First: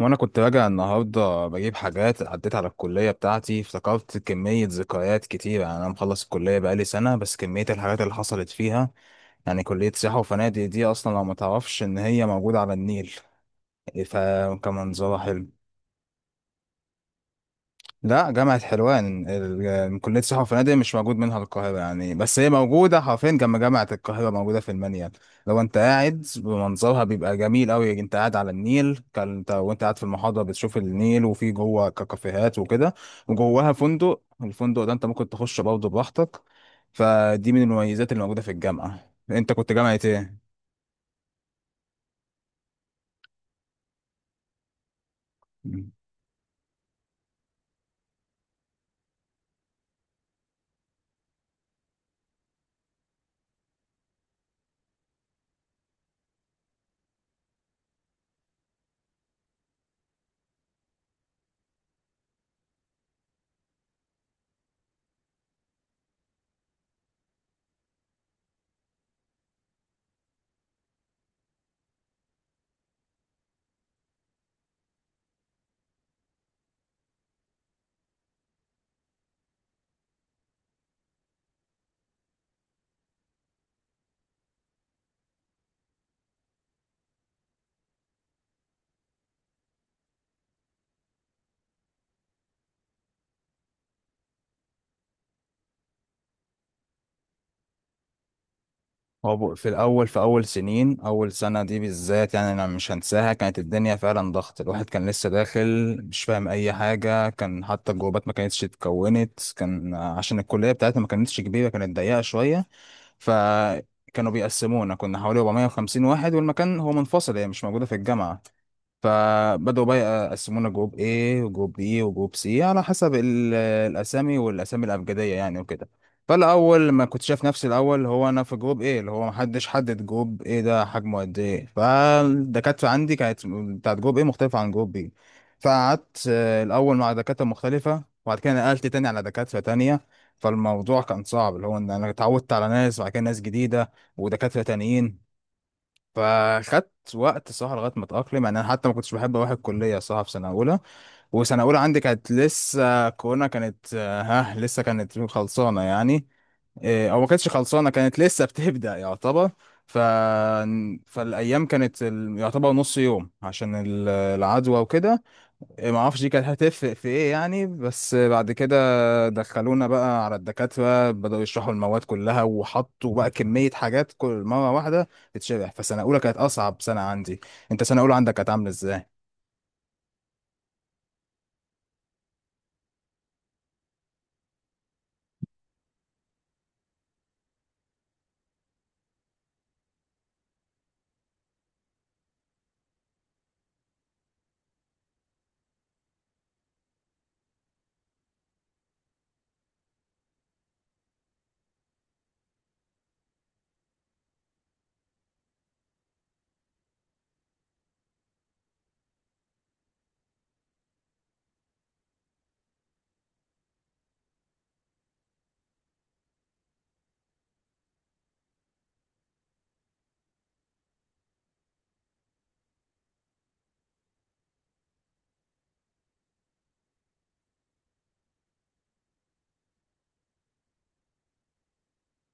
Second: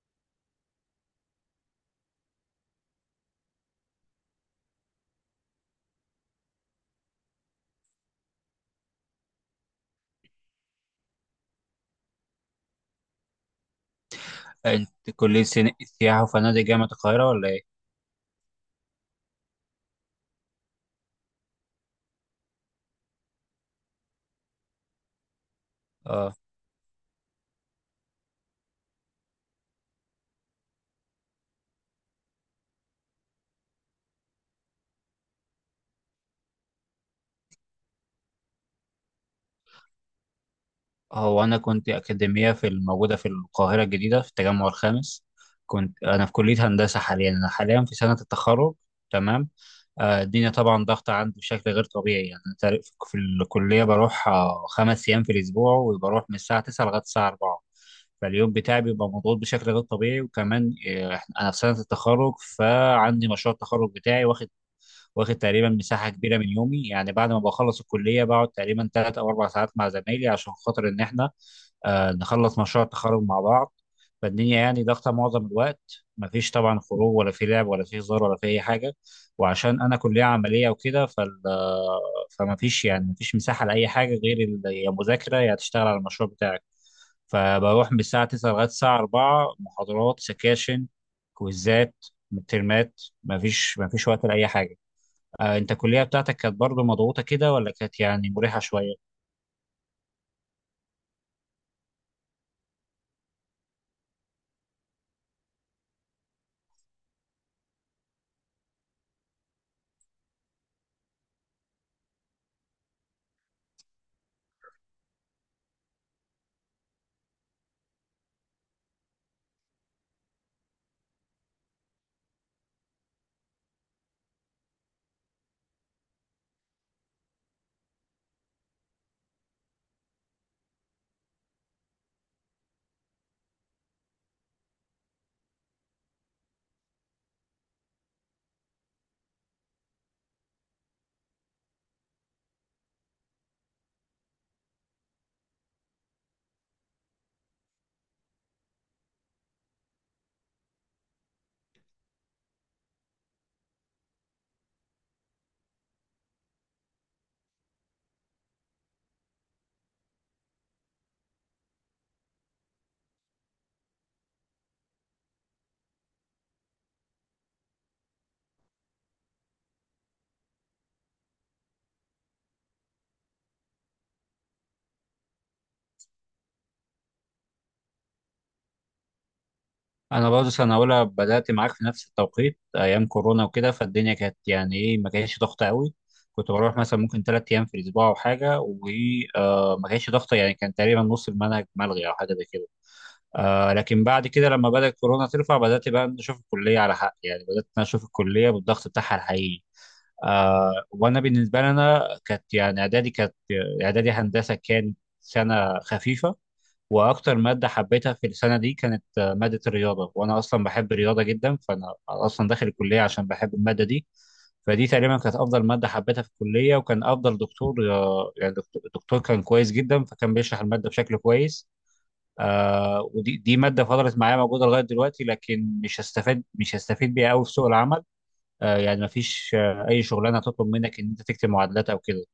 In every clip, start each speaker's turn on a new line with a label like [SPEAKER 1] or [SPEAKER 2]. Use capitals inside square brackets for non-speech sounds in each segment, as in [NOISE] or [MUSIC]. [SPEAKER 1] وانا كنت راجع النهارده بجيب حاجات، عديت على الكليه بتاعتي افتكرت كميه ذكريات كتيره. انا مخلص الكليه بقالي سنه، بس كميه الحاجات اللي حصلت فيها. كليه سياحه وفنادق دي اصلا لو ما تعرفش ان هي موجوده على النيل، فكان
[SPEAKER 2] انت
[SPEAKER 1] منظرها
[SPEAKER 2] كلية
[SPEAKER 1] حلو.
[SPEAKER 2] سياحة وفنادق جامعة القاهرة ولا ايه؟
[SPEAKER 1] لا، جامعة حلوان. كلية سياحة وفنادق مش موجود منها القاهرة، بس هي موجودة حرفيا جنب جامعة القاهرة، موجودة في المنيل. لو انت قاعد
[SPEAKER 2] اه،
[SPEAKER 1] بمنظرها بيبقى جميل قوي، انت قاعد على النيل، كان انت وانت قاعد في المحاضرة بتشوف النيل، وفي جوه كافيهات وكده. وجواها فندق، الفندق ده انت ممكن تخش برضه براحتك. فدي من المميزات اللي موجودة في الجامعة. انت كنت جامعة ايه؟
[SPEAKER 2] هو انا كنت اكاديمية في الموجودة في القاهرة الجديدة في التجمع الخامس. كنت انا في كلية هندسة. حاليا انا حاليا في سنة التخرج. تمام. الدنيا طبعا ضغطة عندي بشكل غير طبيعي. يعني أنا تعرف في الكلية بروح 5 أيام في الأسبوع، وبروح من الساعة 9 لغاية الساعة 4. فاليوم بتاعي بيبقى مضغوط بشكل غير طبيعي، وكمان أنا في سنة التخرج فعندي مشروع التخرج بتاعي واخد، واخد تقريبا مساحه كبيره من يومي. يعني بعد ما بخلص الكليه بقعد تقريبا 3 او 4 ساعات مع زمايلي عشان خاطر ان احنا نخلص مشروع التخرج مع بعض. فالدنيا يعني ضاغطه معظم الوقت، مفيش طبعا خروج ولا في لعب ولا في هزار ولا في اي حاجه. وعشان انا كليه عمليه وكده فال آه، فمفيش يعني مفيش مساحه لاي حاجه غير يا مذاكره يا تشتغل على المشروع بتاعك. فبروح من الساعه 9 لغايه الساعه 4، محاضرات، سكاشن، كويزات، مترمات، مفيش وقت لاي حاجه. انت الكليه بتاعتك كانت برضو مضغوطه كده ولا كانت يعني مريحه شويه؟
[SPEAKER 1] هو في الأول، في أول سنين، أول سنة دي بالذات أنا مش هنساها. كانت الدنيا فعلا ضغط، الواحد كان لسه داخل مش فاهم أي حاجة. كان حتى الجروبات ما كانتش اتكونت، كان عشان الكلية بتاعتنا ما كانتش كبيرة، كانت ضيقة شوية. فكانوا بيقسمونا، كنا حوالي 450 واحد، والمكان هو منفصل، هي مش موجودة في الجامعة. فبدأوا بقى يقسمونا جروب A وجروب B وجروب C، على حسب الأسامي، والأسامي الأبجدية وكده. فالأول ما كنت شايف نفسي، الأول هو أنا في جروب A، اللي هو محدش حدد جروب A ده حجمه قد إيه. فالدكاترة عندي كانت بتاعت جروب A مختلفة عن جروب B. فقعدت الأول مع دكاترة مختلفة، وبعد كده نقلت تاني على دكاترة تانية. فالموضوع كان صعب، اللي هو إن أنا اتعودت على ناس وبعد كده ناس جديدة ودكاترة تانيين. فخدت وقت صراحة لغاية ما اتأقلم، أنا حتى ما كنتش بحب أروح الكلية صراحة في سنة أولى. وسنة أولى عندي كانت لسه كورونا، كانت آه، ها لسه كانت خلصانة، إيه، أو ما كانتش خلصانة، كانت لسه [LAUGHS] بتبدأ يعتبر. ف... فالأيام كانت يعتبر نص يوم عشان العدوى وكده. إيه، ما اعرفش دي كانت هتفرق في ايه بس بعد كده دخلونا بقى على الدكاترة، بدأوا يشرحوا المواد كلها، وحطوا بقى كمية حاجات كل مرة واحدة تتشرح. فسنة أولى كانت أصعب سنة عندي. أنت سنة أولى عندك كانت عاملة إزاي؟
[SPEAKER 2] انا برضو سنه اولى بدات معاك في نفس التوقيت ايام كورونا وكده، فالدنيا كانت يعني ايه، ما كانتش ضغطه قوي. كنت بروح مثلا ممكن 3 ايام في الاسبوع او حاجه، وما كانتش ضغطه. يعني كان تقريبا نص المنهج ملغي او حاجه زي كده. آه، لكن بعد كده لما بدات كورونا ترفع بدات بقى نشوف الكليه على حق. يعني بدات إن أنا اشوف الكليه بالضغط بتاعها الحقيقي. آه، وانا بالنسبه لي انا كانت يعني اعدادي هندسه كانت سنه خفيفه. واكتر ماده حبيتها في السنه دي كانت ماده الرياضه، وانا اصلا بحب الرياضه جدا، فانا اصلا داخل الكليه عشان بحب الماده دي. فدي تقريبا كانت افضل ماده حبيتها في الكليه، وكان افضل دكتور الدكتور كان كويس جدا، فكان بيشرح الماده بشكل كويس. آه، ودي ماده فضلت معايا موجوده لغايه دلوقتي، لكن مش هستفيد بيها قوي في سوق العمل. آه، يعني ما فيش آه اي شغلانه تطلب منك ان انت تكتب معادلات او كده،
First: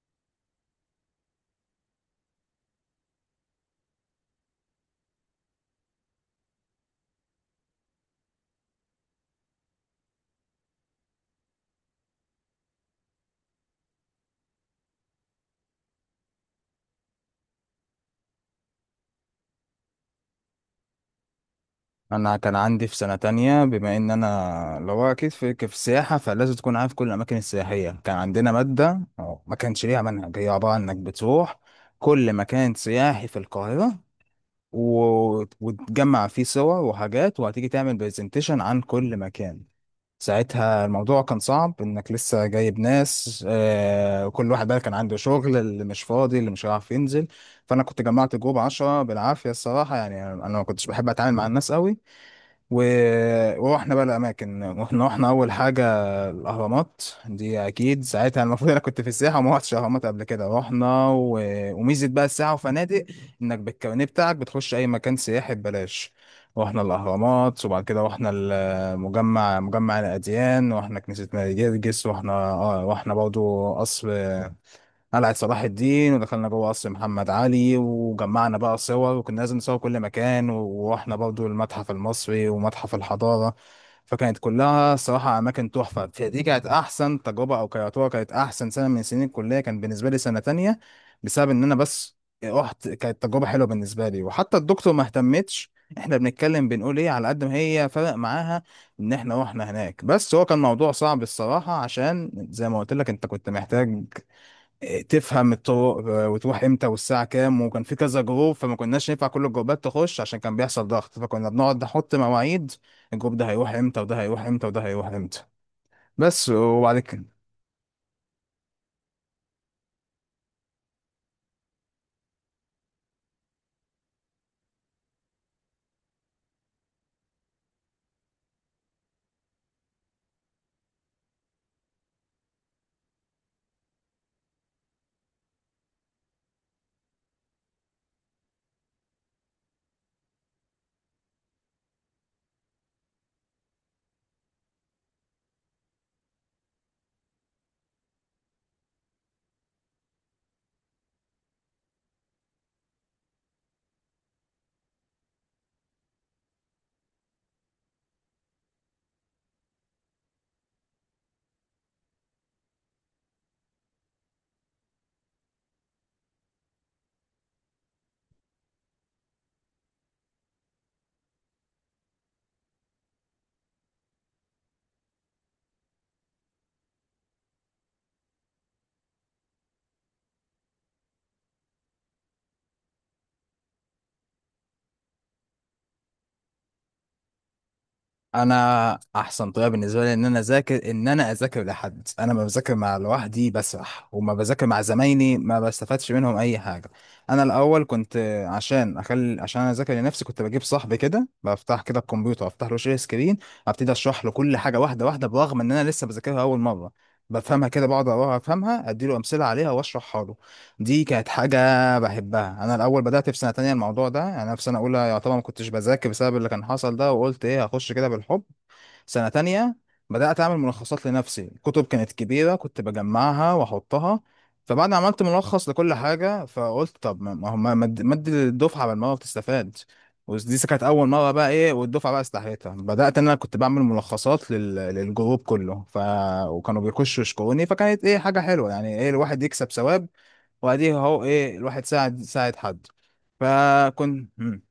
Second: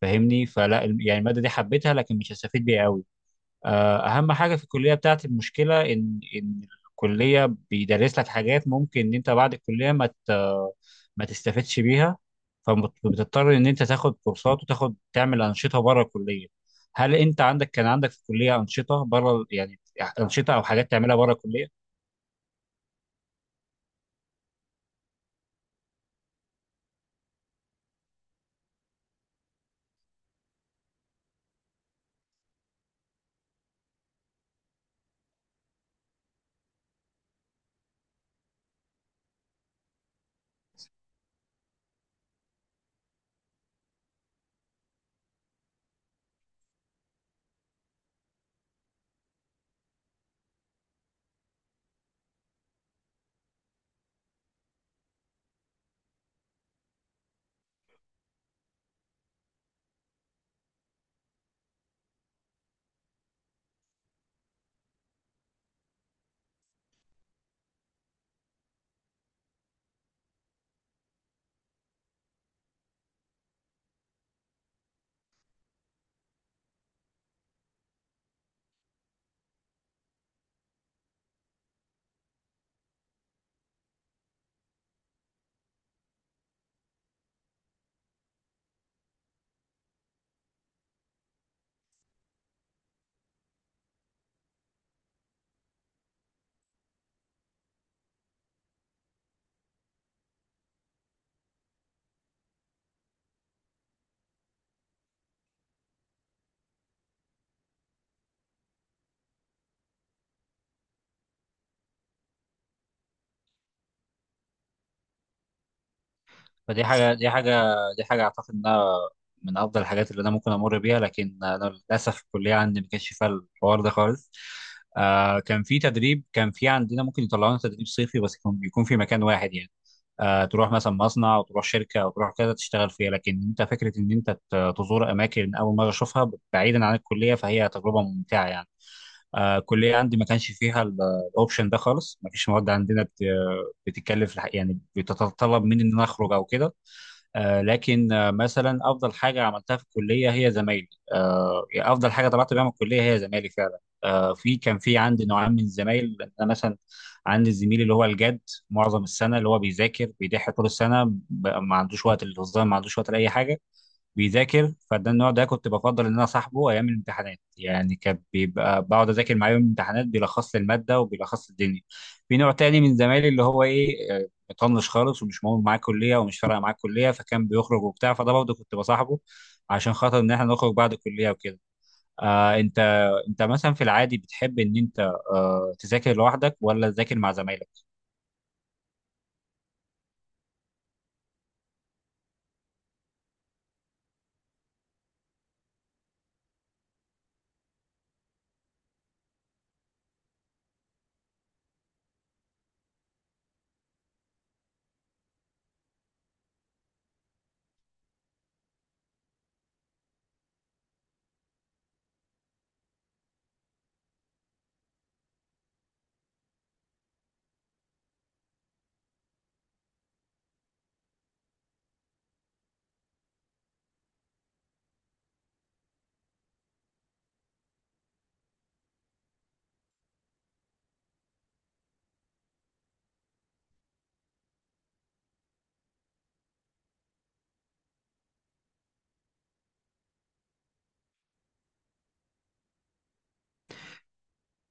[SPEAKER 2] فاهمني؟ فلا يعني الماده دي حبيتها لكن مش هستفيد بيها قوي. آه، اهم حاجه في الكليه بتاعتي المشكله ان الكليه بيدرس لك حاجات ممكن ان انت بعد الكليه ما تستفدش بيها. فبتضطر ان انت تاخد كورسات وتاخد تعمل انشطه بره الكليه. هل انت عندك كان عندك في الكليه انشطه بره؟ يعني انشطه او حاجات تعملها بره الكليه.
[SPEAKER 1] أنا كان عندي في سنة تانية، بما إن أنا اللي هو أكيد في السياحة فلازم تكون عارف كل الأماكن السياحية، كان عندنا مادة أو ما كانش ليها منهج، هي عبارة عن إنك بتروح كل مكان سياحي في القاهرة وتجمع فيه صور وحاجات، وهتيجي تعمل برزنتيشن عن كل مكان. ساعتها الموضوع كان صعب، انك لسه جايب ناس، آه، كل واحد بقى كان عنده شغل، اللي مش فاضي، اللي مش هيعرف ينزل. فانا كنت جمعت جروب عشرة بالعافية الصراحة، انا ما كنتش بحب اتعامل مع الناس قوي. ورحنا بقى الأماكن، رحنا أول حاجة الأهرامات، دي أكيد ساعتها المفروض أنا كنت في السياحة وما رحتش الأهرامات قبل كده. رحنا وميزة بقى السياحة وفنادق، إنك بالكارنيه بتاعك بتخش أي مكان سياحي ببلاش. رحنا الأهرامات، وبعد كده رحنا المجمع، مجمع الأديان، رحنا كنيسة ماري جرجس، رحنا رحنا برضو قصر، قلعة صلاح الدين، ودخلنا جوه قصر محمد علي، وجمعنا بقى صور، وكنا لازم نصور كل مكان. ورحنا برضو المتحف المصري ومتحف الحضارة. فكانت كلها صراحة أماكن تحفة. فدي كانت أحسن تجربة، أو كرياتورة، كانت أحسن سنة من سنين الكلية، كان بالنسبة لي سنة تانية، بسبب إن أنا بس رحت. كانت تجربة حلوة بالنسبة لي، وحتى الدكتور ما اهتمتش إحنا بنتكلم بنقول إيه، على قد ما هي فرق معاها إن إحنا رحنا هناك. بس هو كان موضوع صعب الصراحة، عشان زي ما قلت لك أنت كنت محتاج تفهم الطرق، وتروح امتى، والساعه كام، وكان في كذا جروب، فما كناش ينفع كل الجروبات تخش عشان كان بيحصل ضغط. فكنا بنقعد نحط مواعيد، الجروب ده هيروح امتى، وده هيروح امتى، وده هيروح امتى. بس
[SPEAKER 2] فدي
[SPEAKER 1] وبعد
[SPEAKER 2] حاجة
[SPEAKER 1] كده،
[SPEAKER 2] دي حاجة دي حاجة أعتقد إنها من أفضل الحاجات اللي أنا ممكن أمر بيها. لكن أنا للأسف الكلية عندي ما كانش فيها الحوار ده خالص. آه، كان في تدريب، كان في عندنا ممكن يطلعونا تدريب صيفي، بس يكون يكون في مكان واحد. يعني آه، تروح مثلا مصنع أو تروح شركة أو تروح كذا تشتغل فيها، لكن أنت فكرة إن أنت تزور أماكن أول مرة أشوفها بعيدا عن الكلية، فهي تجربة ممتعة يعني. آه، الكلية عندي ما كانش فيها الأوبشن ده خالص. ما فيش مواد عندنا بتتكلف يعني بتتطلب مني إن أنا أخرج أو كده. آه، لكن آه، مثلا افضل حاجه عملتها في الكليه هي زمايلي. آه، يعني افضل حاجه طلعت بيها من الكليه هي زمايلي فعلا. آه، كان في عندي نوعين من الزمايل. انا مثلا عندي الزميل اللي هو الجد، معظم السنه اللي هو بيذاكر، بيضحي طول السنه، ما عندوش وقت للهزار، ما عندوش وقت لاي حاجه، بيذاكر. فده النوع ده كنت بفضل ان انا صاحبه ايام الامتحانات. يعني كان بيبقى بقعد اذاكر معاه يوم الامتحانات، بيلخص لي الماده وبيلخص لي الدنيا. في نوع تاني من زمايلي اللي هو ايه، مطنش خالص ومش مهم معاه كليه ومش فارقه معاه كليه، فكان بيخرج وبتاع. فده برضه كنت بصاحبه عشان خاطر ان احنا نخرج بعد الكليه وكده. آه، انت مثلا في العادي بتحب ان انت تذاكر لوحدك ولا تذاكر مع زمايلك؟
[SPEAKER 1] انا احسن طريقه بالنسبه لي ان انا اذاكر، ان انا اذاكر لحد. انا ما بذاكر لوحدي بسرح، وما بذاكر مع زمايلي، ما بستفادش منهم اي حاجه. انا الاول كنت، عشان اخلي، عشان انا اذاكر لنفسي، كنت بجيب صاحبي كده، بفتح كده الكمبيوتر، افتح له شير سكرين، ابتدي اشرح له كل حاجه واحده واحده، برغم ان انا لسه بذاكرها اول مره، بفهمها كده، بقعد اقراها، افهمها، اديله امثله عليها، واشرحها له. دي كانت حاجة بحبها. أنا الأول بدأت في سنة تانية الموضوع ده، أنا في سنة أولى يعتبر ما كنتش بذاكر بسبب اللي كان حصل ده، وقلت إيه هخش كده بالحب. سنة تانية بدأت أعمل ملخصات لنفسي، الكتب كانت كبيرة، كنت بجمعها وأحطها. فبعد ما عملت ملخص لكل حاجة، فقلت طب، ما ما هو ما ما ادي ما ادي للدفعة بالمرة، بتستفاد. ودي كانت أول مرة بقى، إيه، والدفعة بقى استحيتها، بدأت إن أنا كنت بعمل ملخصات للجروب كله. وكانوا بيخشوا يشكروني، فكانت إيه، حاجة حلوة، إيه، الواحد يكسب ثواب، واديه اهو، ايه، الواحد ساعد، ساعد حد. فكنت مم.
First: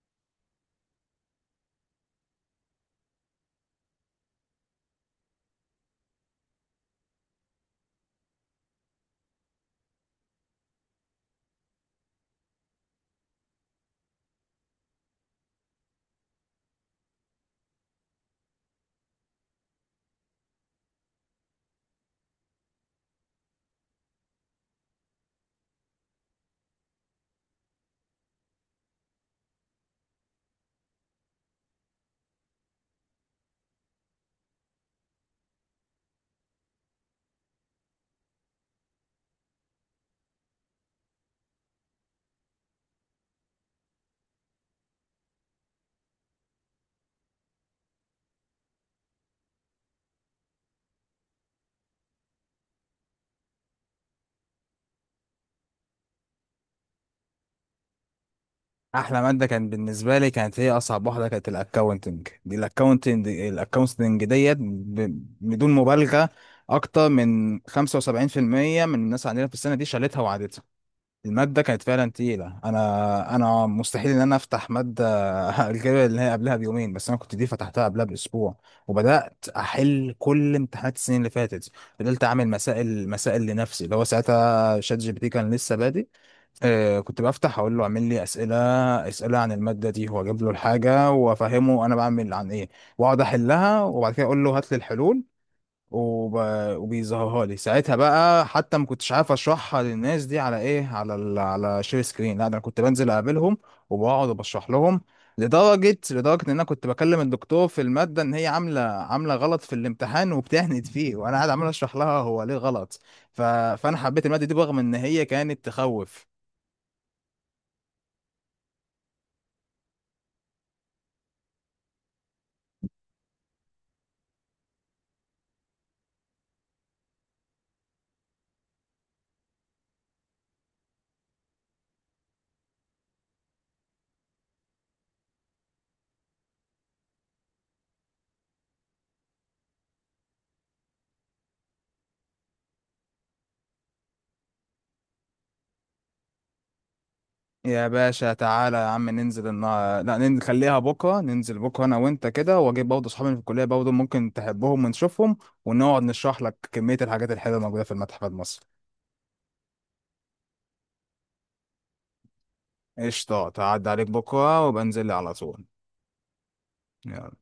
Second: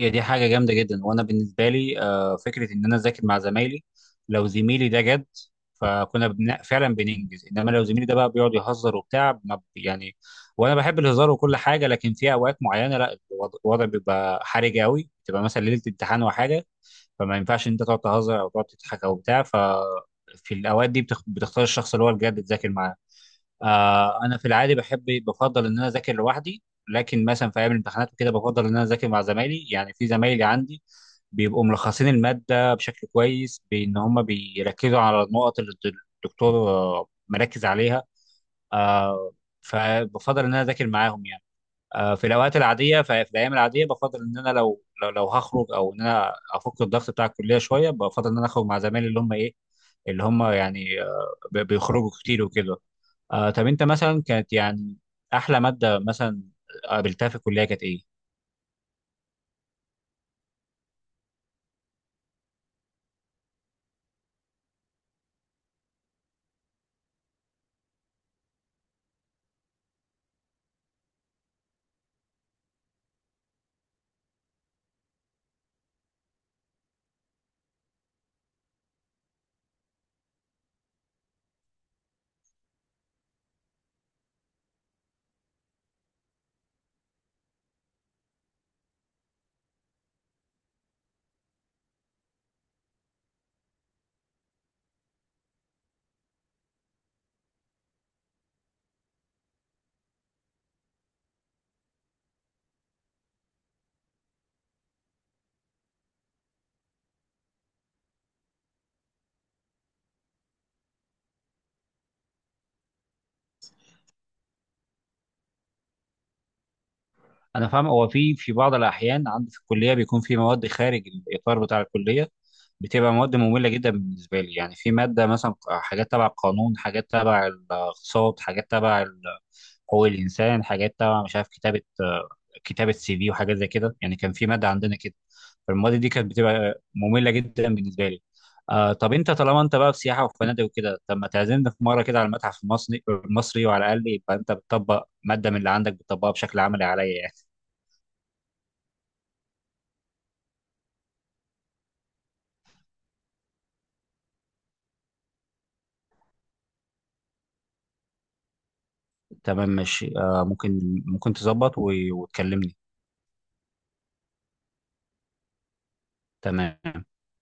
[SPEAKER 2] هي دي حاجة جامدة جدا. وأنا بالنسبة لي فكرة إن أنا أذاكر مع زمايلي، لو زميلي ده جد فكنا فعلا بننجز. إنما لو زميلي ده بقى بيقعد يهزر وبتاع ما ب- يعني وأنا بحب الهزار وكل حاجة، لكن في أوقات معينة لا، الوضع بيبقى حرج قوي، بتبقى مثلا ليلة امتحان وحاجة، فما ينفعش إن أنت تقعد تهزر أو تقعد تضحك أو بتاع. ف في الأوقات دي بتختار الشخص اللي هو الجد تذاكر معاه. آه، انا في العادي بحب بفضل ان انا اذاكر لوحدي، لكن مثلا في ايام الامتحانات وكده بفضل ان انا اذاكر مع زمايلي. يعني في زمايلي عندي بيبقوا ملخصين الماده بشكل كويس، بان هم بيركزوا على النقط اللي الدكتور مركز عليها. آه، فبفضل ان انا اذاكر معاهم يعني. آه، في الاوقات العاديه في الايام العاديه بفضل ان انا لو لو هخرج او ان انا افك الضغط بتاع الكليه شويه، بفضل ان انا اخرج مع زمايلي اللي هم ايه، اللي هم يعني بيخرجوا كتير وكده. آه، طب انت مثلا كانت يعني احلى ماده مثلا قابلتها في الكليه كانت ايه؟
[SPEAKER 1] احلى ماده كان بالنسبه لي، كانت هي اصعب واحده، كانت الاكاونتنج، دي الاكاونتنج، الاكاونتنج ديت، بدون مبالغه اكتر من 75% من الناس عندنا في السنه دي شالتها وعادتها. المادة كانت فعلا تقيلة. أنا مستحيل إن أنا أفتح مادة [LAUGHS] الجاية اللي هي قبلها بيومين، بس أنا كنت دي فتحتها قبلها بأسبوع، وبدأت أحل كل امتحانات السنين اللي فاتت. فضلت أعمل مسائل مسائل لنفسي، اللي هو ساعتها شات جي بي تي كان لسه بادئ. آه، كنت بفتح أقول له أعمل لي أسئلة، أسئلة عن المادة دي، وأجيب له الحاجة، وأفهمه أنا بعمل عن إيه، وأقعد أحلها، وبعد كده أقول له هات لي الحلول، وب... وبيظهرها لي ساعتها بقى. حتى ما كنتش عارف اشرحها للناس دي على ايه، على على شير سكرين، لا ده انا كنت بنزل اقابلهم وبقعد وبشرح لهم. لدرجة ان انا كنت بكلم الدكتور في المادة ان هي عاملة غلط في الامتحان، وبتهند فيه، وانا قاعد عمال اشرح لها هو ليه غلط. فانا حبيت المادة دي رغم ان هي كانت تخوف.
[SPEAKER 2] انا فاهم. هو في في بعض الاحيان عندي في الكليه بيكون في مواد خارج الاطار بتاع الكليه، بتبقى مواد ممله جدا بالنسبه لي. يعني في ماده مثلا حاجات تبع القانون، حاجات تبع الاقتصاد، حاجات تبع حقوق الانسان، حاجات تبع مش عارف كتابه، كتابه سي في وحاجات زي كده. يعني كان في ماده عندنا كده، فالمواد دي كانت بتبقى ممله جدا بالنسبه لي. آه، طب انت طالما انت بقى في سياحه وفنادق وكده، طب ما تعزمنا في مره كده على المتحف المصري، وعلى الاقل يبقى انت بتطبق ماده من اللي عندك بتطبقها بشكل عملي عليا يعني.
[SPEAKER 1] يا باشا تعالى يا عم ننزل لا نخليها بكره، ننزل بكره انا وانت كده، واجيب برضه اصحابي اللي في الكليه، برضه ممكن تحبهم ونشوفهم، ونقعد نشرح لك كميه الحاجات الحلوه الموجوده في المتحف المصري.
[SPEAKER 2] تمام، ماشي. آه، ممكن ممكن تظبط وتكلمني.
[SPEAKER 1] قشطه تعدي عليك بكره، وبنزل لي على طول.
[SPEAKER 2] تمام.
[SPEAKER 1] يلا.